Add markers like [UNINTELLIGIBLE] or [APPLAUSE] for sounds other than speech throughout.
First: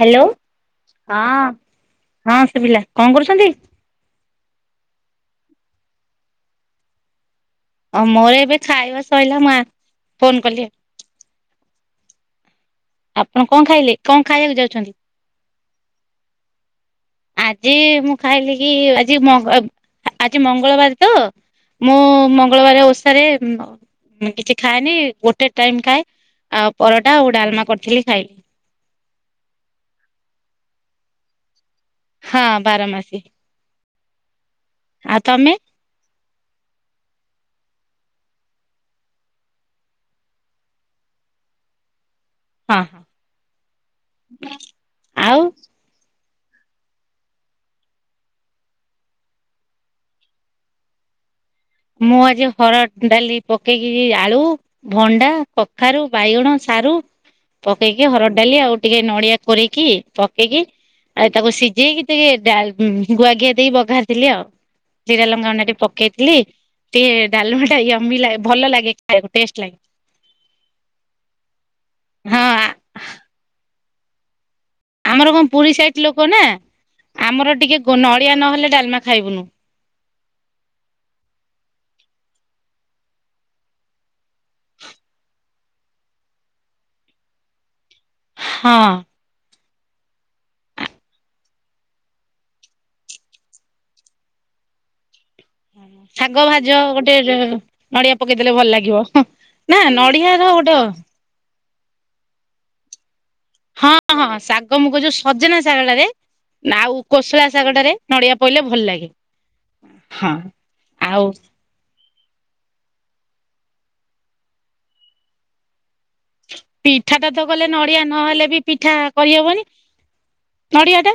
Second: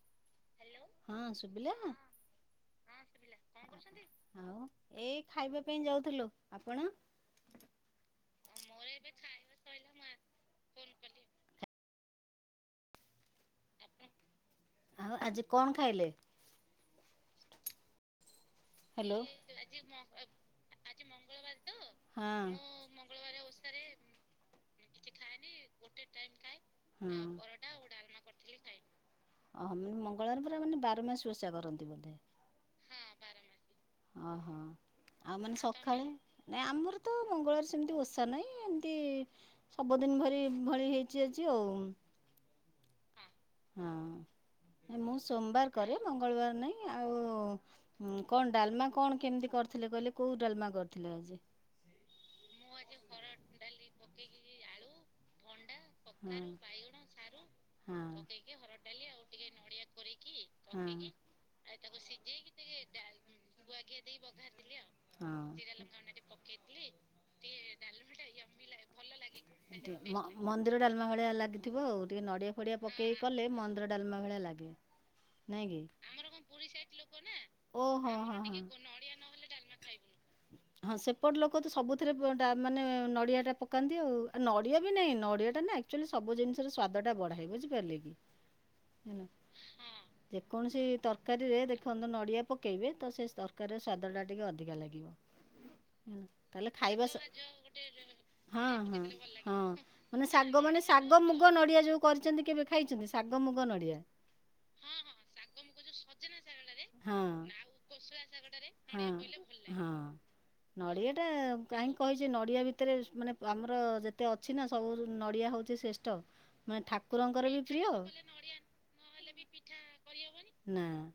Hello ହଁ ଶୁଭିଲା ହଁ ହଁ ଶୁଭିଲା କଣ କରୁଛନ୍ତି? କରୁଛନ୍ତି। ଆଉ ଏଇ ଖାଇବା ପାଇଁ ଯାଉଥିଲୁ ଆପଣ? ଆ ମୋର ଏବେ ଖାଇବା ସଇଲା ମୁ ଫୋନ କଲି ଆଉ। ଆପଣ କଣ ଖାଇଲେ କଣ ଖାଇବାକୁ ଯାଉଛନ୍ତି? ଆଉ ଆଜି କଣ ଖାଇଲେ? ଆଜି ମୁଁ ଖାଇଲି କି ଆଜି ହ୍ୟାଲୋ ମଙ୍ଗ ଆଜି ମଙ୍ଗଳବାର ତ ମୁଁ ହଁ। ମଙ୍ଗଳବାର ଉଷା ରେ କିଛି ଖାଏନି ଗୋଟେ ଟାଇମ ଖାଏ ଆଉ ହଁ ପରଟା ଆଉ ଡାଲମା କରିଥିଲି ଖାଇଲି। ଓହୋ ମାନେ ମଙ୍ଗଳବାର ପରା ମାନ ବାର ମାସ ଓଷା କରନ୍ତି ବୋଧେ। ହଁ ବାରମାସୀ ଓହୋ ଆଉ ମାନେ ନାଇଁ ଆମର ତ ମଙ୍ଗଳବାର ସେମିତି ଓଷା ନାହିଁ ଏମିତି ସବୁଦିନ ଭରି ଭଳି ହେଇଛି ଆଜି ଆଉ। ହଁ ହଁ। ହଁ ମୁଁ ଆଉ ସୋମବାର କରେ ମଙ୍ଗଳବାର ନାଇଁ ଆଉ ହୁଁ କଣ ଡାଲମା କଣ କେମିତି କରିଥିଲେ କହିଲେ କୋଉ ଡାଲମା କରିଥିଲେ ଆଜି? ମୁଁ ଆଜି ହରଡ ଡାଲି ପକେଇକି ଆଳୁ ଭଣ୍ଡା କଖାରୁ ହଁ ବାଇଗଣ ସାରୁ ପକେଇକି ହଁ ହରଡ଼ ଡାଲି ଆଉ ଟିକେ ନଡିଆ କରିକି ପକେଇକି ହଁ ହଁ ଆଉ ତାକୁ ସିଝେଇକି ଟିକେ ଗୁଆଘିଆ ଦେଇ ବାଘାରିଥିଲି ଆଉ ଜିରା ଲଙ୍କା ଗୁଣ୍ଡ ଟିକେ ପକେଇଥିଲି। ଟିକେ ଡାଲମା ଟା ୟମି ଲାଗେ ଭଲ ଲାଗେ ଖାଇବାକୁ ଟେଷ୍ଟ ଲାଗେ ମନ୍ଦିର ଡାଲମା ଭଳିଆ ଲାଗି ଥିବ ଆଉ ଟିକେ ହଁ ନଡିଆ ଫଡିଆ ପକେଇକି କଲେ ମନ୍ଦିର ଡାଲମା ଭଳିଆ ଲାଗେ। ଆମର କଣ ନାଇଁ ପୁରୀ କି? ସାଇଟ ଲୋକ ନା ଆମର ଟିକେ ନଡିଆ ନହେଲେ ଡାଲମା ଖାଇବୁନୁ। ହଁ ସେପଟେ ଲୋକ ତ ସବୁଥିରେ ଡ଼ା ମାନେ ନଡ଼ିଆଟା ପକାନ୍ତି ଆଉ ନଡ଼ିଆ ବି ନାହିଁ ନଡ଼ିଆଟା ନା ଏକ୍ଟୁଆଲି ସବୁ ଜିନିଷର ସ୍ଵାଦଟା ବଢାଏ ବୁଝିପାରିଲେ କି? ହଁ ହଁ। ଯେକୌଣସି ତରକାରୀରେ ଦେଖନ୍ତୁ ନଡିଆ ପକେଇବେ ତ ସେ ତରକାରୀର ସ୍ଵାଦ ଟା ଟିକେ ଅଧିକା ଲାଗିବ। ଲାଗିବ। [INAUDIBLE] ଶାଗ ଭାଜ ଗୋଟେ ନଡିଆ ପକେଇଦେଲେ ହଁ ଭଲ ହଁ ଲାଗିବ ହଁ ନା ମାନେ ନଡିଆର ଶାଗ ଗୋଟେ ମାନେ ଶାଗ ମୁଗ ନଡ଼ିଆ ଯଉ କରିଛନ୍ତି କେବେ ଖାଇଛନ୍ତି? ଶାଗମୁଗ ହଁ ହଁ ଶାଗ ମୁଗ ଯୋଉ ସଜନା ଶାଗଟାରେ ଆଉ ନାଉ କୋଶଳା ଶାଗଟାରେ ନଡିଆ ପଇଲେ ଭଲ ଲାଗେ ହଁ। ନଡ଼ିଆ ଟା କାହିଁକି କହିଛି ନଡ଼ିଆ ଭିତରେ ମାନେ ଆମର ଯେତେ ଅଛି ନା ସବୁ ନଡ଼ିଆ ହଉଛି ଶ୍ରେଷ୍ଠ। ମୁଁ ଠାକୁ ପିଠା ତ କଲେ ନଡିଆ ନହେଲେ ବି ପିଠା କରିହବନି ନା ନଡିଆ ଟା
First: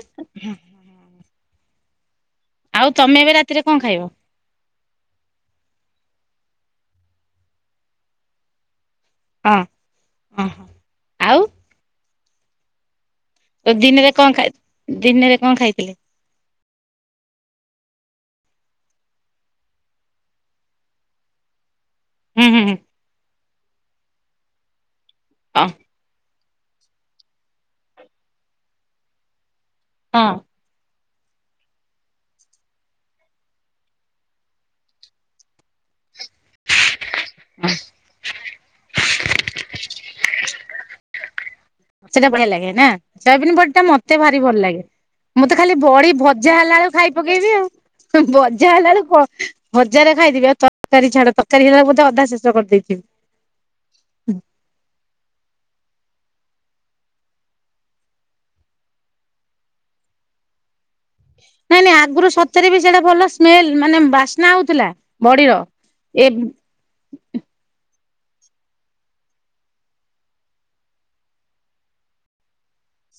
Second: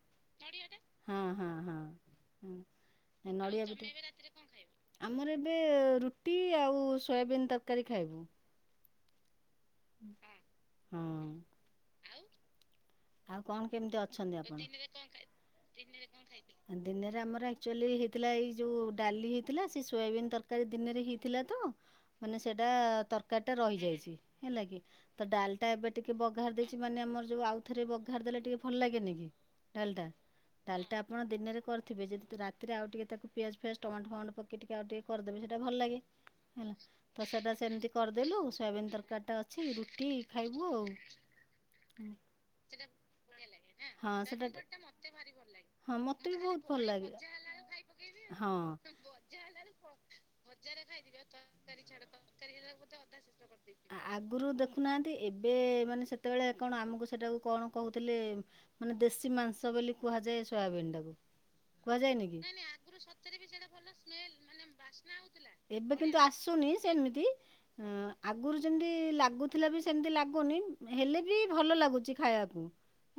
ହଁ ହଁ ହଁ ଆଉ ତମେ ଏବେ ହଁ ରାତିରେ ନଡିଆ କଣ ଗୋଟେ ଖାଇବ? ଆମର ଏବେ ରୁଟି ଆଉ ସୋୟାବିିନ ତରକାରୀ ଖାଇବୁ। ହଁ। ହଁ। ଆଉ ଆଉ କଣ କେମିତି ଦିନରେ କଣ ଅଛନ୍ତି ଖାଇ ଆପଣ? ଦିନରେ କଣ ଖାଇଥିଲେ? ଦିନରେ ଆମର ଆକ୍ଚୁଆଲି ହେଇଥିଲା ଏଇ ଯୋଉ ଡାଲି ହେଇଥିଲା ସେ ସୋୟାବିନ୍ ତରକାରୀ ଦିନରେ ହେଇ ଥିଲା ତ ମାନେ ହୁଁ ହୁଁ ସେଇଟା ହୁଁ ତରକାରୀଟା ରହିଯାଇଚି ହେଲା କିି ତ ଡାଲିଟା ଏବେ ଟିକେ ବଘା ଘାରି ଦେଇଚି ମାନେ ଆମର ଯୋଉ ଆଉଥରେ ବଘାରି ଦେଲେ ଟିକେ ଭଲ ଲାଗେନି କି ଡାଲଟା ହଁ ଡାଲିଟା ଆପଣ ଦିନରେ କରିଥିବେ ଯଦି ରାତିରେ ଆଉ ଟିକେ ତାକୁ ପିଆଜ ଫିଆଜ ଟମାଟ ଫମାଟ ପକେଇ ଟିକେ ଆଉ ଟିକେ କରିଦେବେ ସେଇଟା ଭଲ ଲାଗେ ହେଲା। ତ ସେଇଟା ହଁ ସେମିତି କରିଦେଲୁ ସୋୟାବିିନ ତରକାରୀଟା ଅଛି ରୁଟି ଖାଇବୁ ଆଉ। ସେଟା ଭଲ ଲାଗେ ନା ସୋୟାବିନ ବଡ଼ିଟା ହଁ ମତେ ଭାରି ସେଟା ଭଲ ଲାଗେ। ମୁଁ ତ ଖାଲି ହଁ ବଡ଼ି ମତେ ବି ଭଜା ବହୁତ ହେଲା ଭଲ ବେଳେ ଖାଇ ଲାଗେ ପକେଇବି ଆଉ। ହଁ ଭଜା ହେଲା ବେ କ ଭଜାରେ ଖାଇଥିବି ଆଉ ତରକାରୀ ଛାଡ଼ ତରକାରୀ ହେଲା ବ ବୋଧେ ଅଧା ଶେଷ କରିଦେଇଥିବି। ଆ ଆଗରୁ ଦେଖୁନାହାନ୍ତି ଏବେ ମାନେ ସେତେବେଳେ କଣ ଆମକୁ ସେଟାକୁ କଣ କହୁଥିଲେ ମାନେ ଦେଶୀ ମାଂସ ବୋଲି କୁହାଯାଏ ସୋୟାବିନ୍ ଟାକୁ। ନାଇଁ ନାଇଁ କୁହାଯାଏନି ଆଗରୁ କି? ସତରେ ବି ସେଇଟା ଭଲ ସ୍ମେଲ ମାନେ ବାସ୍ନା ହଉଥିଲା ବଡିର ଏବେ କିନ୍ତୁ ଏ ଆସୁନି ସେମିତି। ହୁଁ ଆଗରୁ ଯେମତି ଲାଗୁଥିଲା ବି ସେମିତି ଲାଗୁନି ହେଲେ ବି ଭଲ ଲାଗୁଛି। ଖାଇବାକୁ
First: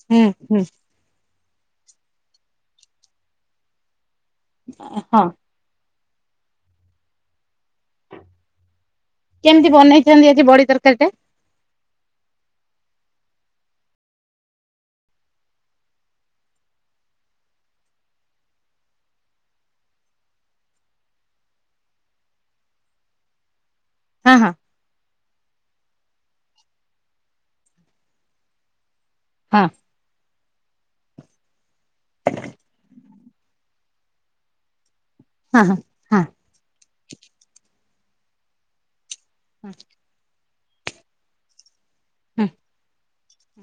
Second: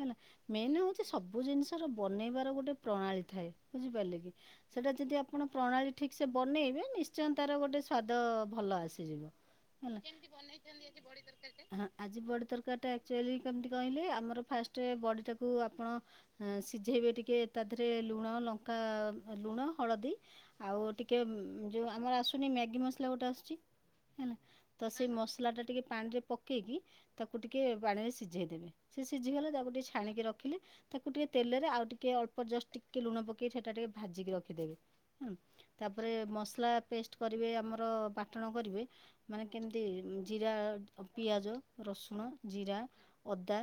ହେଲା ହୁଁ ହୁଁ ମେନ୍ ହଉଚି ସେ ସବୁ ଜିନିଷ ର ବନେଇବାର ଗୋଟେ ପ୍ରଣାଳୀ ଥାଏ ବୁଝିପାରିଲେ କି ସେଟା ଯଦି ହଁ ଆପଣ ପ୍ରଣାଳୀ ଠିକ୍ ସେ ବନେଇବେ ନିଶ୍ଚୟ ତାର ଗୋଟେ ସ୍ୱାଦ ଭଲ ଆସିଯିବ। କେମିତି ବନେଇଚନ୍ତି ଆଜି ବଡ଼ି ତରକାରୀ ଟା? ଆ ଆଜି ବଡ଼ି ତରକାରୀ ଟା ଆକଚୁଆଲି କେମିତି କହିଲେ ଆମର ଫାଷ୍ଟ ବଡ଼ିଟାକୁ ଆପଣ ଅ ସିଝେଇବେ ଟିକେ ତା ଦେହରେ ଲୁଣ ଲଙ୍କା ଲୁଣ ହଳଦୀ ଆଉ ଟିକେ ଯଉଁ ଆମର ଆସୁନି ମ୍ୟାଗି ମସଲା ଗୋଟେ ଆସୁଚି ହେଲା ହଁ ହଁ ତ ସେଇ ମସଲା ଟା ଟିକେ ପାଣିରେ ପକେଇକି ତାକୁ ଟିକେ ପାଣିରେ ସିଝେଇଦେବେ। ସେ ସିଝିଗଲେ ହଁ। ତାକୁ ଟିକେ ଛାଣିକି ରଖିଲି ତାକୁ ଟିକେ ତେଲରେ ଆଉ ଟିକେ ଅଳ୍ପ ଜଷ୍ଟ ଟିକେ ଲୁଣ ପକେଇ ସେଟା ଟିକେ ଭାଜିକି ରଖିଦେବେ। ହଁ ହଁ। ତାପରେ ହଁ ମସଲା ପେଷ୍ଟ କରିବେ ଆମର ବାଟଣ କରିବେ। ମାନେ କେମିତି ଜିରା, ପିଆଜ, ରସୁଣ, ହଁ। ଜିରା, ଅଦା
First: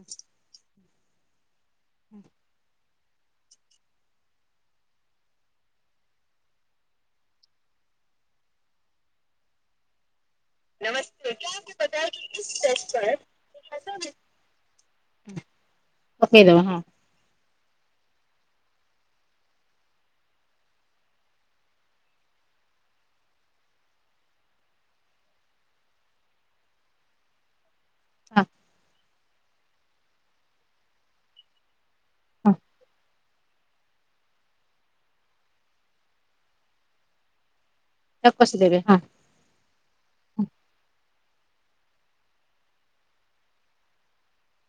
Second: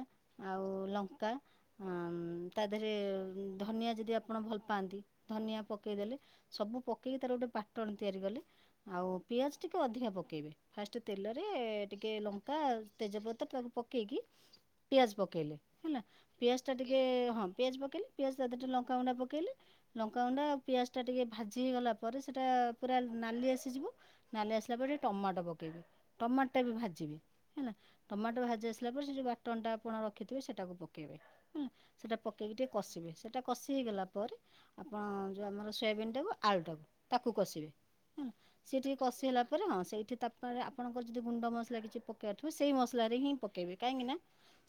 ଆଉ ଉ ଲଙ୍କା ଅ ତା ଦେହରେ ଧନିଆ ଯଦି ଆପଣ ଭଲ ପାଆନ୍ତି ଧନିଆ ପକେଇଦେଲେ। ସବୁ ପକେଇକି ତାର ଗୋଟେ ପାଟଣ ତିଆରି କଲେ ଆଉ ପିଆଜ ଟିକେ ଅଧିକା ପକେଇବେ। ଫାଷ୍ଟ ନମସ୍ତେ ତେଲରେ ଟିକେ ଲଙ୍କା ତେଜପତ୍ର ତାକୁ ପକେଇକି ପିଆଜ ପକେଇଲେ ହେଲା ପକେଇଦବ ପିଆଜ ଟା ହଁ ଟିକେ ଟିକେ ହଁ ପିଆଜ ପକେଇଲି ପିଆଜ ସହିତ ଟେ ଲଙ୍କାଗୁଣ୍ଡ ପକେଇଲି। ଲଙ୍କାଗୁଣ୍ଡ ଆଉ ପିଆଜଟା ଟିକେ ଭାଜି ହେଇଗଲା ପରେ ସେଇଟା ପୁରା ନାଲି ଆସିଯିବ। ନାଲି ଆସିଲା ପରେ ଟମାଟୋ ପକେଇବି ଟମାଟ ଟା ବି ଭାଜିବି ହେଲା। ହଁ ଟମାଟ ଭାଜି ଆସିଲା ପରେ ସେ ଯଉ ବାଟଣ ଟା ଆପଣ ରଖିଥିବେ ସେଟାକୁ ପକେଇବେ ହେଲା। ସେଟା ପକେଇକି ହଁ ଟିକେ କଷିବେ। ସେଟା ଟା କଷି ହେଇଗଲା ପରେ ଆପଣ ଯଉଁ ଆମର ସୋୟାବିନଟାକୁ ଆଳୁଟାକୁ ତାକୁ କଷିବେ। ହଁ ତାକୁ କଷିଦେବେ ସିଏ ହଁ ଟିକେ କଷି ହେଲା ତାପରେ ହଁ ସେଇଠି ତାପରେ ଆପଣଙ୍କର ଯଦି ଗୁଣ୍ଡ ମସଲା କିଛି ପକେଇବାର ଥିବ ସେଇ ମସଲାରେ ହିଁ ପକେଇବେ କାହିଁକି ନା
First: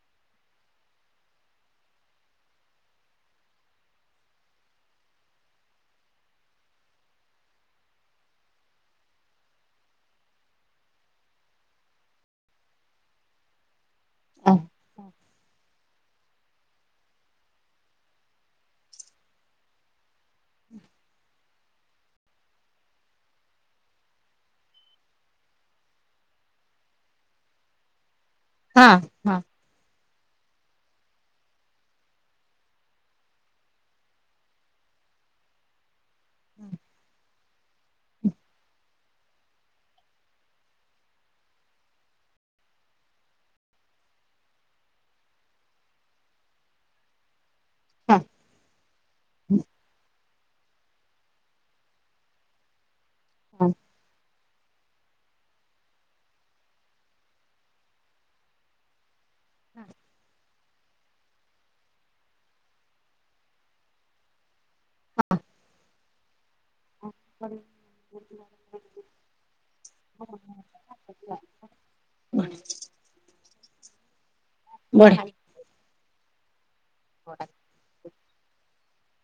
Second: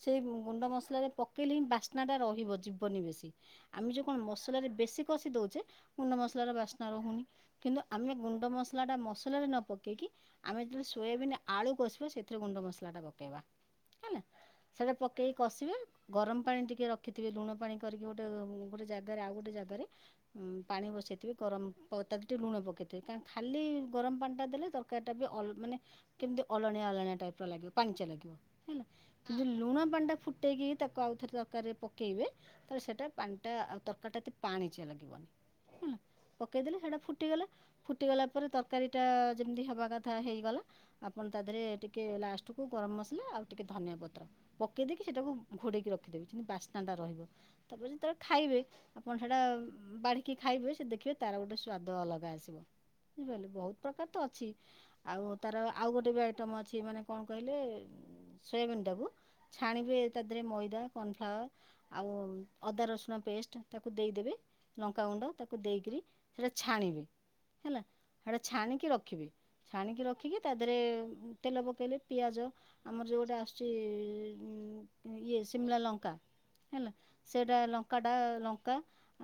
ସେଇ ଗୁଣ୍ଡ ମସଲାରେ ପକେଇଲେ ହିଁ ବାସ୍ନା ଟା ରହିବ ଯିବନି ବେଶୀ। ଆମେ ଯୋଉ କଣ ମସଲାରେ ବେଶୀ କଷି ଦଉଚେ ଗୁଣ୍ଡ ମସଲାର ବାସ୍ନା ରହୁନି। କିନ୍ତୁ ଆମେ ଗୁଣ୍ଡ ମସଲାଟା ମସଲାରେ ନ ପକେଇକି ଆମେ ଯେତବେଳେ ସୋୟାବିନ ଆଳୁ କଷିବା ସେଥିରେ ଗୁଣ୍ଡ ମସଲାଟା ପକେଇବା। ହେଲା ହଁ ସେଇଟା ପକେଇକି କଷିବେ? ଗରମ ପାଣି ଟିକେ ରଖିଥିବେ ଲୁଣ ପାଣି କରିକି ଗୋଟେ ଗୋଟେ ଜାଗାରେ ଆଉ ଗୋଟେ ଜାଗାରେ। ପାଣି ବସାଇଥିବେ ଗରମ ତା ଦେହରେ ଟିକେ ଲୁଣ ପକାଇଥିବେ କା ଖାଲି ଗରମ ପାଣିଟା ଦେଲେ ତର ତରକାରୀଟା ବି ମାନେ କେମିତି ଅଲଣିଆ ଅଲଣିଆ ଟାଇପ ର ଲାଗିବ ପାଣିଚିଆ ଲାଗିବ। ହଁ। ହଁ ଯଉ ଲୁଣ ପାଣି ଟା ଫୁଟେଇକି ତାକୁ ଆଉ ଥରେ ତରକାରୀରେ ପକେଇବେ ତ ସେଟା ପାଣିଟା ଆଉ ତରକାରୀ ଟା ଏତେ ପାଣିଚିଆ ଲାଗିବନି। ହେଲା ପକେଇଦେଲେ ସେଇଟା ଫୁଟିଗଲା ଫୁଟିଗଲା ପରେ ତରକାରୀଟା ଯେମିତି ହେବା କଥା ହେଇଗଲା। ଆପଣ ତା ଦେହରେ ଟିକେ ଲାଷ୍ଟ କୁ ଗରମ ମସଲା ଆଉ ଟିକେ ଧନିଆପତ୍ର ପତ୍ର ପକେଇ ଦେଇକି ସେଟାକୁ ଘୋଡ଼େଇକି ରଖିଦେବେ କିମତି ବାସ୍ନାଟା ରହିବ। ତାପ ବୋଲେ ଖାଇବେ ଆପଣ ସେଟା ଆ ବାଢି କି ଖାଇବେ ସେ ଦେଖିବେ ତାର ଗୋଟେ ସ୍ଵାଦ ଅଲଗା ଆସିବ ବୁଝିପାରିଲେ ହଁ ବହୁତ ପ୍ରକାର ତ ଅଛି। ଆଉ ତାର ଆଉ ଗୋଟେ ବି ଆଇଟମ୍ ଅଛି ମାନେ କଣ କହିଲେ ସୋୟାବିନ୍ ଟାକୁ ଛାଣିବେ ତା ଧୀରେ ମଇଦା କର୍ଣ୍ନଫ୍ଲାୱାର୍ ଆଉ ଅଦା ରସୁଣ ପେଷ୍ଟ ତାକୁ ଦେଇଦେବେ? ଲଙ୍କାଗୁଣ୍ଡ ତାକୁ ଦେଇକରି ସେଇଟା ଛାଣିବେ ହେଲା ସେଇଟା ଛାଣିକି ରଖିବେ ଛାଣିକି ରଖିକି ତା ଦେହରେ ତେଲ ପକାଇଲେ ପିଆଜ ଆମର ଯେଉଁଟା ଆସୁଛି ଉଁ ବଢିଆ ଇଏ ଶିମଲା ଲଙ୍କା ହେଲା ସେଟା ଲ କଟା ଲଙ୍କା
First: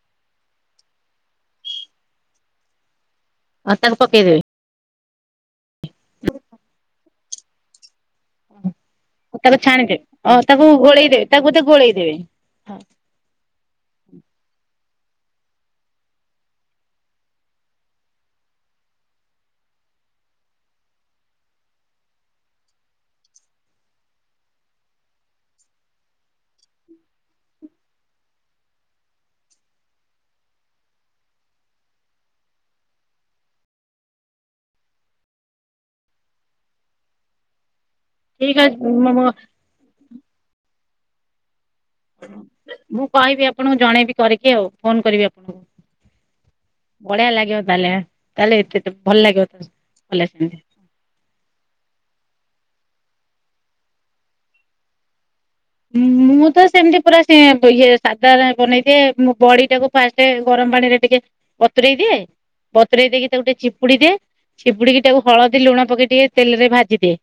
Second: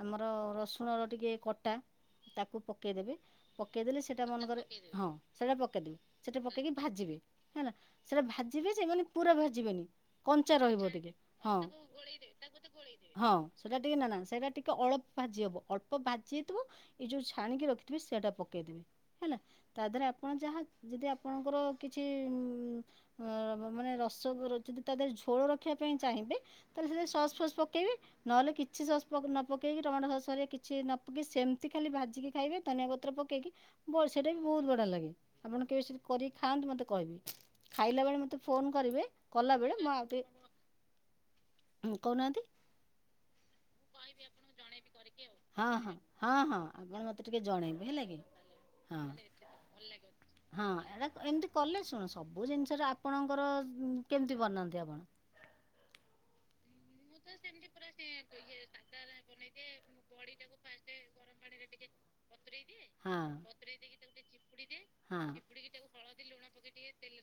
ଆମର ରସୁଣର ଟିକେ କଟା ତାକୁ ପକେଇଦେବେ। ଆଉ ତାକୁ ପକେଇଦେଲେ ସେଇଟା ପକେଇଦେବେ ମନେକରେ ହଁ ସେଟା ପକେଇଦବ ସେଇଟା ପକେଇକି ଭାଜିବେ ହେଲା। ସେଟା ଭାଜିବେ ସେ ମାନେ ପୁରା ତାକୁ ଭାଜିବେନି ଛାଣିଦେବେ ଅ କଞ୍ଚା ତାକୁ ରହିବ ଟିକେ ଗୋଳେଇଦେବେ ତାକୁ ହଁ। ବୋଧେ ଗୋଳେଇଦେବେ। ହଁ ହଁ ସେଟା ଟିକେ ନା ନା ସେଇଟା ଟିକେ ଅଳ୍ପ ଭାଜି ହବ ଅଳ୍ପ ଭାଜି ହେଇଥିବ ଏଇ ଯୋଉ ଛାଣିକି ରଖିଥିବେ ସେଇଟା ପକେଇଦେବେ? ହେଲା ତା ଦେହରେ ଆପଣ ଯାହା ଯଦି ଆପଣଙ୍କର କିଛି ଉଁ ଅଁ ମାନେ ରସ ଉ ଯଦି ତା ଦେହରେ ଝୋଳ ରଖିବା ପାଇଁ ଚାହିଁବେ ତାହେଲେ ସେ ସସ୍ ଫସ୍ ପକେଇବେ? ନହେଲେ କିଛି ସସ୍ ନ ପକେଇକି ଟମାଟୋ ସସ କିଛି ନ ପକେଇ ସେମିତି ଖାଲି ଭାଜିକି ଖାଇବେ ଧନିଆ ପତ୍ର ପକେଇକି ବ ସେଇଟା ବି ବହୁତ ବଢିଆ ଲାଗେ ଆପଣ କେବେ ସେମିତି କରିକି ଖାଆନ୍ତୁ ମତେ କହିବେ। ଖାଇଲା ବେଳେ ମତେ ଠିକ ଫୋନ ଅଛି କରିବେ ମୁଁ କଲାବେେଳେ ମଁ ଆଉ ଟିକେ ହଁ କହୁନାହାନ୍ତି। ମୁଁ କହିବି ଆପଣଙ୍କୁ ଜଣେଇବି କରିକି ଆଉ ଫୋନ କରିବି ଆପଣଙ୍କୁ। ହଁ ହଁ ହଁ ହଁ। ଆପଣ ମତେ ବଢିଆ ଟିକେ ଲାଗିବ ଜଣେଇବେ ତାହେଲେ ହେଲା କି ତାହେଲେ ଏତେ ହଁ ଭଲ ଲାଗିବ ଭଲ ସେମିତି ହଁ ଏଟା ଏମିତି କଲେ ଶୁଣ ସବୁ ଜିନିଷରେ ଆପଣଙ୍କର କେମିତି ବନାନ୍ତି ଆପଣ? ହଁ ମୁଁ ତ ସେମତି ପୁରା ସେ ଇଏ ସାଧା ବନେଇ ଦିଏ ବଡି ଟାକୁ ଫାଷ୍ଟ ଗରମ ପାଣି ରେ ଟିକେ ବତୁରେଇ ଦିଏ ବତୁରେଇ ହଁ ଦେଇକି ତାକୁ ଗୋଟେ ଚିପୁଡି ଦ ଚିପୁଡିକି ହଁ ତାକୁ ହଳଦୀ ଲୁଣ ପକେଇ ଟିକେ ତେଲରେ ଭାଜିଦିଏ।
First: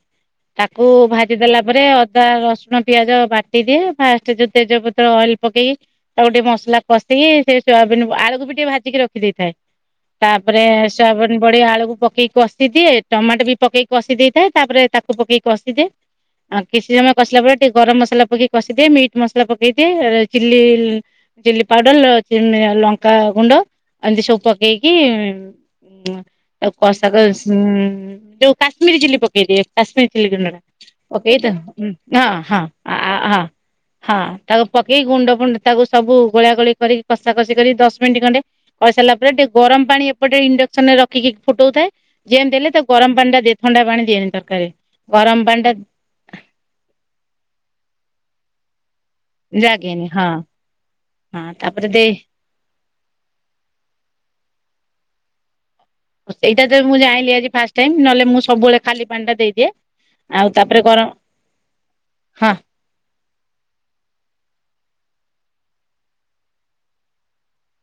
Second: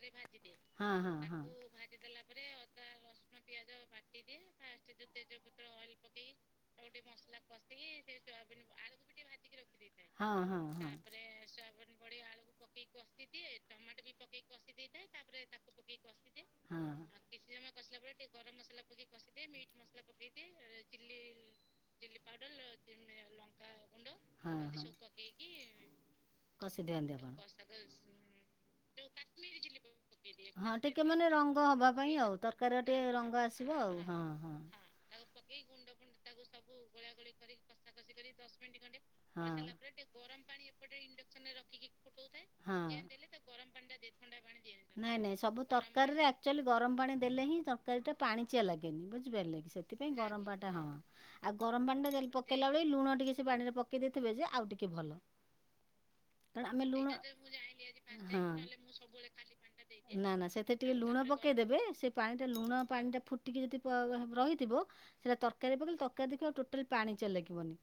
ତାକୁ ହଁ ହଁ ଭାଜି ହଁ ଦେଲା ତାକୁ ପରେ ଭାଜି ଦେଲା ଅଦା ପରେ ରସୁଣ ଅଦା ପିଆଜ ର ବାଟି ଦିଏ ଫାଷ୍ଟ ଯଦି ତେଜପତ୍ର ଅଏଲ ପକେଇକ ତାକୁ ଟିକେ ମସଲା କଷିକି ସେ ସୋୟାବିନ ଆଳୁକୁ ବି ଟିକେ ଭାଜିକି ରଖି ଦେଇଥାଏ। ହଁ ତାପରେ ହଁ ହଁ। ସୋୟାବିନ ବଡି ଆଳୁକୁ ପକେଇକି କଷିଦିଏ ଟମାଟୋ ବି ପକେଇକି କଷି ଦେଇଥାଏ ତାପରେ ତାକୁ ପକେଇି କଷିଦିଏ ଆଉ କିଛି ହଁ ସମୟ କଷିଲା ପରେ ଟିକେ ଗରମ ମସଲା ପକେଇ କଷିଦିଏ ମିଟ୍ ମସଲା ମସଲା ପକେଇଦିଏ ଅ ଚିଲି ଚିଲି ପାଉଡର ଲ-ଲଙ୍କା ଗୁଣ୍ଡ ଅନ୍ତି ସବୁ ହଁ ହଁ ପକେଇକି ଆଉ କଷି କୋଷା ଦିଅନ୍ତି କ ଉ ଆପଣ। ଯୋଉ କାଶ୍ମୀରୀ ଚିଲି ପକେଇଦିଏ କାଶ୍ମୀରୀ ଚିଲ୍ଲି ଗୁଣ୍ଡ ଟା। କେ ମାନେ ପକେଇ ତ ରଙ୍ଗ ହେବା ହଁ ପାଇଁ ଆଉ ହଁ ତରକାରୀରେ ଟିକେ ରଙ୍ଗ ହଁ ଆସିବ ଆଉ। ହଁ ତାକୁ ପକେଇି ଗୁଣ୍ଡ ଫୁଣ୍ଡ ତାକୁ ସବୁ ଗୋଳା ଗୋଳି କରି କଷାକଷି କରି ଦଶ ମିନିଟ୍ ଖଣ୍ଡେ କରିସାରିଲା ପରେ ହଁ ଟିକେ ଗରମ ପାଣି ଏପଟେ ଇଣ୍ଡକ୍ସନ ରେ ରଖିକି ଫୁଟୋଉ ଥାଏ ଯେମିତି ହେଲେ ତା ଗରମ ପାଣି ଟା ଦେଇ ନାଇ ନାଇ ସବୁ ଟା ତ କାରୀରେ ଆକ୍ଚୁଆଲି ଗରମ ପାଣି ଦେଲେ ହିଁ ତରକାରୀଟା ପାଣିିଚିଆ ଲାଗେନି ବୁ ଝି ପାରିଲେ କି ଲାଗେନି ସେଥିପାଇଁ ହଁ ଗରମ ପାଟା ହଁ ହଁ ଆଉ ତାପରେ ଗରମ ପାଣି ଦେଇ ଟା ଯାଲେ ପ କେଇଲା ବେଳେ ଲୁଣ ଟିକେ ସେ ପାଣିରେ ପକେଇ ଦେଇଥିବେ ଯେ ଆଉ ଟିକେ ଭଲ। ସେଇଟା କାରଣ ତ ଆମେ ମୁଁ ଲୁଣ ଜାଣିଲି ଆଜି ଫାଷ୍ଟ ଟାଇମ ନହେଲେ ମୁଁ ହଁ। ସବୁବେଳେ ଖାଲି ପାଣି ଟା ଦେଇଦିଏ। ନା ନା ଆଉ ସେଥିରେ ତାପରେ ଟିକେ ଗରମ ଲୁଣ ପକେଇଦେବେ ସେ ପାଣିଟା ହଁ ଲୁଣ ପାଣିଟା ଟିକେ ଯଦି ପ [UNINTELLIGIBLE] ରହିଥିବ ସେରା ତରକାରୀରେ ପକେଇଲେ ତରକାରୀ ଦେଖିବ ଆଉ ଟୋଟାଲି ପାଣିଚିଆ ଲାଗିବନି।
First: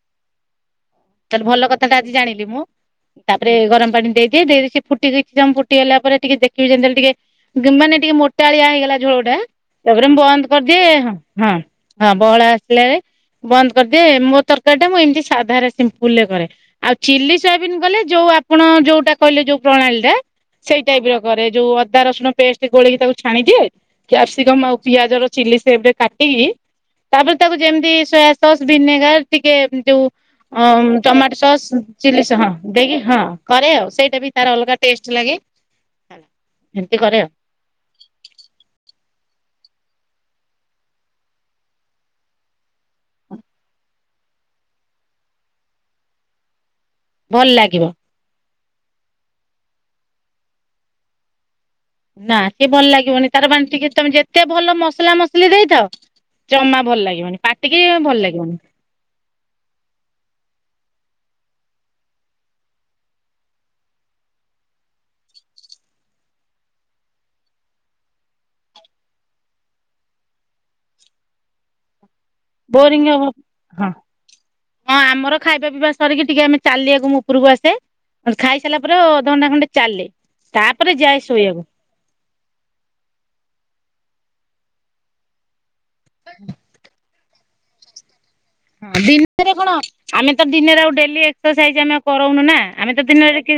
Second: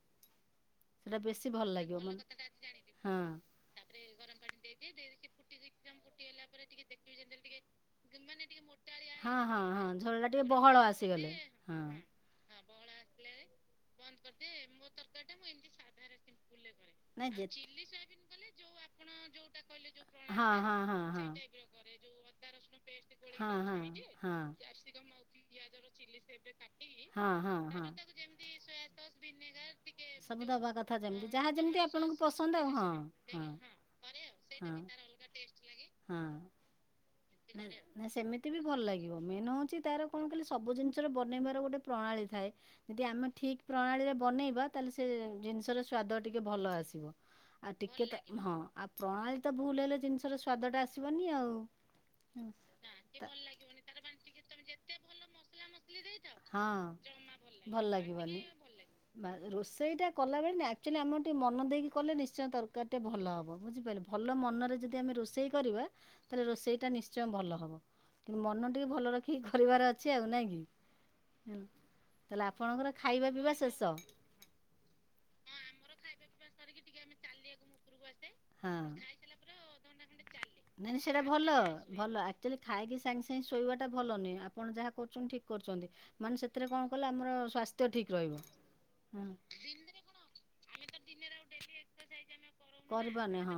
ସେଇଟା ବେଶୀ ତାହେଲେ ଭଲ କଥା ଟା ଲାଗିବ ଆଜି ମାନେ ଜାଣିଲି ମୁଁ। ହଁ। ତାପରେ ଗରମ ପାଣି ଦେଇଦିଏ ଦେଇଦେଇକି ଫୁଟିକିଛି ତମ ଫୁଟିଗଲା ପରେ ଟିକେ ଦେଖିବି ଯେମତି ହେଲେ ଟିକେ [UNINTELLIGIBLE] ମାନେ ଟିକେ ମୋଟାଳିଆ ହେଇଗଲା ଝୋଳଟା ହଁ ହଁ ହଁ ତାପରେ ଝୋଳଟା ଟିକେ ବନ୍ଦ ବହଳ କରିଦିଏ ହଁ ଆସିଗଲେ ହଁ ହଁ ବହଳା ଆସିଲା ଯାଇ ବନ୍ଦ କରିଦିଏ ମୋ ତରକାରୀ ଟା ମୁଁ ଏମତି ସାଧାରେ ସିଂ ପୂଲ୍ ରେ କରେ ଆଉ ନାଇଁ ଚିଲି ଯେ ସୋୟାବିନ୍ କଲେ ଯୋଉ ଆପଣ ଯୋଉଟା କହିଲେ ଯୋଉ ପ୍ରଣାଳୀଟା ହଁ ହଁ ସେଇ ହଁ ଟାଇପର ହଁ। କରେ ଯୋଉ ଅଦା ରସୁଣ ପେଷ୍ଟ୍ ଗୋଳେଇକି ତାକୁ ହଁ ଛାଣିଦିଏ ହଁ ହଁ କ୍ୟାପ୍ସିକମ୍ ଆଉ ପିଆଜର ଚିଲି ସେପ୍ ରେ କାଟିକି ତାପରେ ହଁ ତାକୁ ହଁ ହଁ। ଯେମ୍ତି ସୋୟା ସସ୍ ଭିନେଗାର୍ ଟିକେ ଯୋଉ ସବୁ ଦବା ଅଂ କଥା ଯେମିତି ଟମାଟ୍ ଯାହା ସସ୍ ଯେମିତି ଆପଣଙ୍କୁ ଚିଲି ସ ହଁ ପସନ୍ଦ ଆଉ ଦେଇକି ହଁ କରେ ଆଉ ସେଇଟା ବି ତାର ହଁ। ଅଲଗା ଟେଷ୍ଟ୍ ଲାଗେ। ହଁ। ଏମତି କରେ ଆଉ। ନାଇ ନାଇ ସେମିତି ବି ଭଲ ଲାଗିବ ମେନ୍ ହଉଛି ତାର କଣ କଇଲେ ସବୁ ଜିନିଷର ବନେଇବାର ଗୋଟେ ପ୍ରଣାଳୀ ଥାଏ। ଯେଦି ଆମେ ଠିକ୍ ପ୍ରଣାଳୀରେ ବନେଇବା ତାହେଲେ ସେ ଜିନିସ୍ ର ସ୍ଵାଦ ଟିକେ ଭଲ ଆସିବ। ଭଲ ଆଉ ଲାଗିବ। ଟିକେ ତ ହଁ ଆଉ ପ୍ରଣାଳୀ ତ ଭୁଲ୍ ହେଲେ ଜିନିଷର ସ୍ଵାଦ ଟା ଆସିବନି ଆଉ। ନା ସେ ଭଲ ଲାଗିବନି ତାର ବାଂ ଟିକେ ତମେ ଯେତେ ଭଲ ମସଲା ମସଲି ଦେଇଥାଅ ହଁ ଜମା ଭଲ୍ ଲାଗିବନି ପାଟିକି ଭଲ୍ ଲାଗିବନି। ବା ରୋଷେଇଟା କଲାବେଳେ ନା ଆକ୍ଚୁଆଲି ଆମର ଟିକେ ମନ ଦେଇକି କଲେ ନିଶ୍ଚୟ ତରୀକାରି ଟେ ଭଲ ହବ ବୁଝିପାଇଲ ଭଲ ମନରେ ଯଦି ଆମେ ରୋଷେଇ କରିବା ତାଲେ ରୋଷେଇଟା ନି ଶ୍ଚୟ ଭଲ ହବ କିନ୍ତୁ ମନ ଟିକେ ଭଲ ରଖିକି କରିବାର ଅଛି ଆଉ ନାଇଁ କି। ହୁଁ। ବୋରିଂ ଆଉ ହ ହଁ। ହଁ ଆମର ଖାଇବା ପିଇବା ସରିକି ଟିକେ ଆମେ ଚାଲିିବାକୁ ମୁଁ ଉପରକୁ ଆସେ। [UNINTELLIGIBLE] ଖାଇ ହଁ। ସାରଲା ପରେ ଅଧଘଣ୍ଟା ଖଣ୍ଡେ ଚାଲେ ନାଇଁ ତାପରେ ନାଇଁ ସେଇଟା ଯାଏ ଭଲ ଶୋଇବାକୁ। ଭଲ ଆକ୍ଚୁଆଲି ଖାଇକି ସାଙ୍ଗ୍ ସାଙ୍ଗେ ଶୋଇବାଟା ଭଲ ନୁହଁ ଆପଣ ଯାହା କରୁଛନ୍ତି ଠିକ୍ କରୁଛନ୍ତି। ମାନେ ସେଥିରେ କଣ କଲେ ଆମର ସ୍ୱାସ୍ଥ୍ୟ ଠିକ୍ ରହିବ। ହଁ ଦିନରେ କଣ ଆମେ ତ ଦିନରେ ଆଉ ଡେଲି ଏକ୍ସସସାଇଜ୍ ଆମେ କରଉନୁ ନା ଆମେ ତ ଦିନରେ କରିପାରୁନି କି ହଁ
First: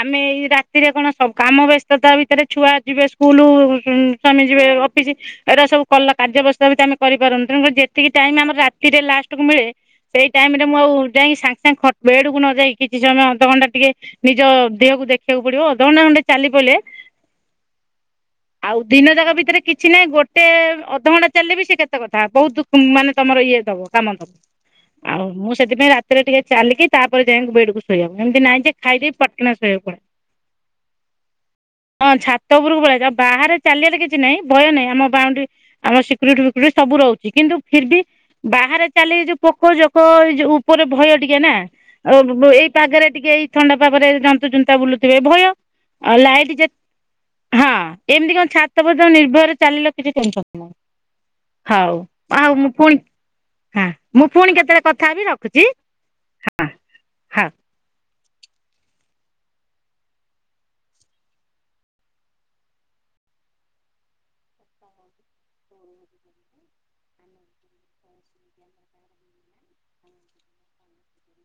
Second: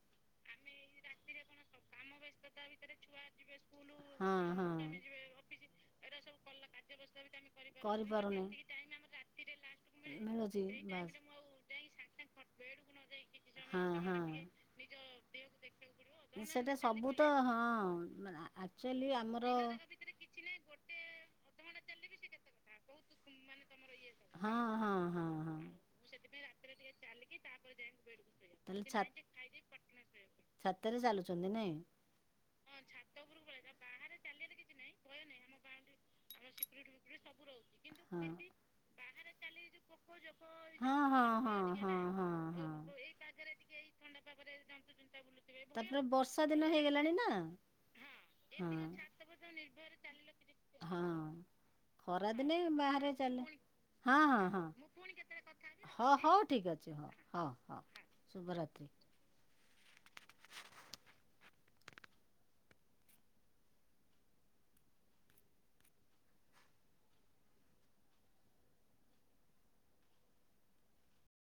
ଆମେ ଏଇ ରାତିରେ କଣ ସଉ କାମ ବ୍ୟସ୍ତତା ଭିତରେ ଛୁଆ ଯିବେ ସ୍କୁଲୁ ଉଁ ହଁ ସ୍ଵାମୀ ଯିବେ ହଁ ଅଫିସି ଏରା ସବୁ କଲା କାର୍ଯ୍ୟବସ୍ଥା ବି ତ ଆମେ କରିପାରୁନୁ ତେଣୁ କରି ଯେତିକି ଟାଇମ୍ ଆମର କରିପାରୁନି। ରାତିରେ ଲାଷ୍ଟ କୁ ମିଳେ ସେଇ ମିଳୁଛି ଟାଇମରେ ମୁଁ ଆଉ ବାସ୍ ଯାଇଁକି ସାଙ୍ଗ୍ ସାଙ୍ଗ୍ ଖ ବେଡକୁ ନ ଯାଇକି କିଛି ସମୟ ଅଧଘଣ୍ଟା ହଁ ଟିକେ ନିଜ ହଁ ଦେହକୁ ଦେଖିଆକୁ ପଡିବ ଅଧଘଣ୍ଟା ଘଣ୍ଟେ ଚାଲି ସେଟା ପଲେ ସବୁ ତ ହଁ ଆ ଆକ୍ଚୁଆଲି ଆମର ସେ ଅଧଘଣ୍ଟା ଚାଲ୍ ଲେ ବି ସେ କେତେ କଥା ବହୁତ୍ ଦୁ ମାନେ ତମର ଇଏ ଦବ। କାମ ଦବ ହଁ ହଁ ଆଉ ହଁ ମୁଁ ହଁ ସେଥିପାଇଁ ରାତିରେ ଟିକେ ଚାଲିକି ତାପରେ ଯାଏଁ ବେଡ୍ କୁ ଶୋଇବାକୁ ଏମିତି ନାହିଁ ଯେ ତାହେଲେ ଛା ଖାଇଦେଇ ପଟ୍ କିନା ଶୋଇବାକୁ ପଡ଼େ। ଛାତରେ ଚାଲୁଛନ୍ତି ନାଇଁ? ହଁ ଛାତ ଉପରକୁ ପଳାଇଛି ଆଉ ବାହାରେ ଚାଲିବାରେ କିଛି ନାଇ ଭୟ ନାଇ ଆମ ବାଉଣ୍ଡ୍ରି ଆମ ସି କୁରିଟି ଫି [UNINTELLIGIBLE] ସବୁ ରହୁଚି କିନ୍ତୁ ଫିର୍ ଭି ହଁ ବାହାରେ ଚାଲି ଏ ଯୋଉ ପୋକ ଜୋକ ଏଇ ଯୋଉ ଉପରେ ହଁ ଭୟ ହଁ ଟିକେ ନା ହଁ ହଁ ଆଉ ହଁ ଅ ଏଇ ହଁ ପାଗରେ ଟିକେ ଏଇ ଥଣ୍ଡା ପାଗରେ ଜନ୍ତୁ ଜୁନ୍ତା ବୁଲୁଥିବେ ଭୟ। ତାପରେ ଆଉ ବର୍ଷା ଲାଇଟ୍ ଯେ ଦିନ ହେଇଗଲାଣି ନା ହଁ ଏମିତି କଣ ଛାତ ହଁ ପର୍ଯ୍ୟନ୍ତ ନିର୍ଭରରେ ଚାଲିଲ କିଛି ଟେନସନ୍ ନାହିଁ। ହଁ। ହାଇ ଦିନେ ବାହାରେ ଚାଲେ। ହଁ ପୁଣି ହଁ ହଁ କେତେବେଳେ କଥା ହେବି ରଖୁଛି ହଁ ହଉ ଠିକ ଅଛି ହଉ ହଉ। ହଁ ଶୁଭରାତ୍ରି।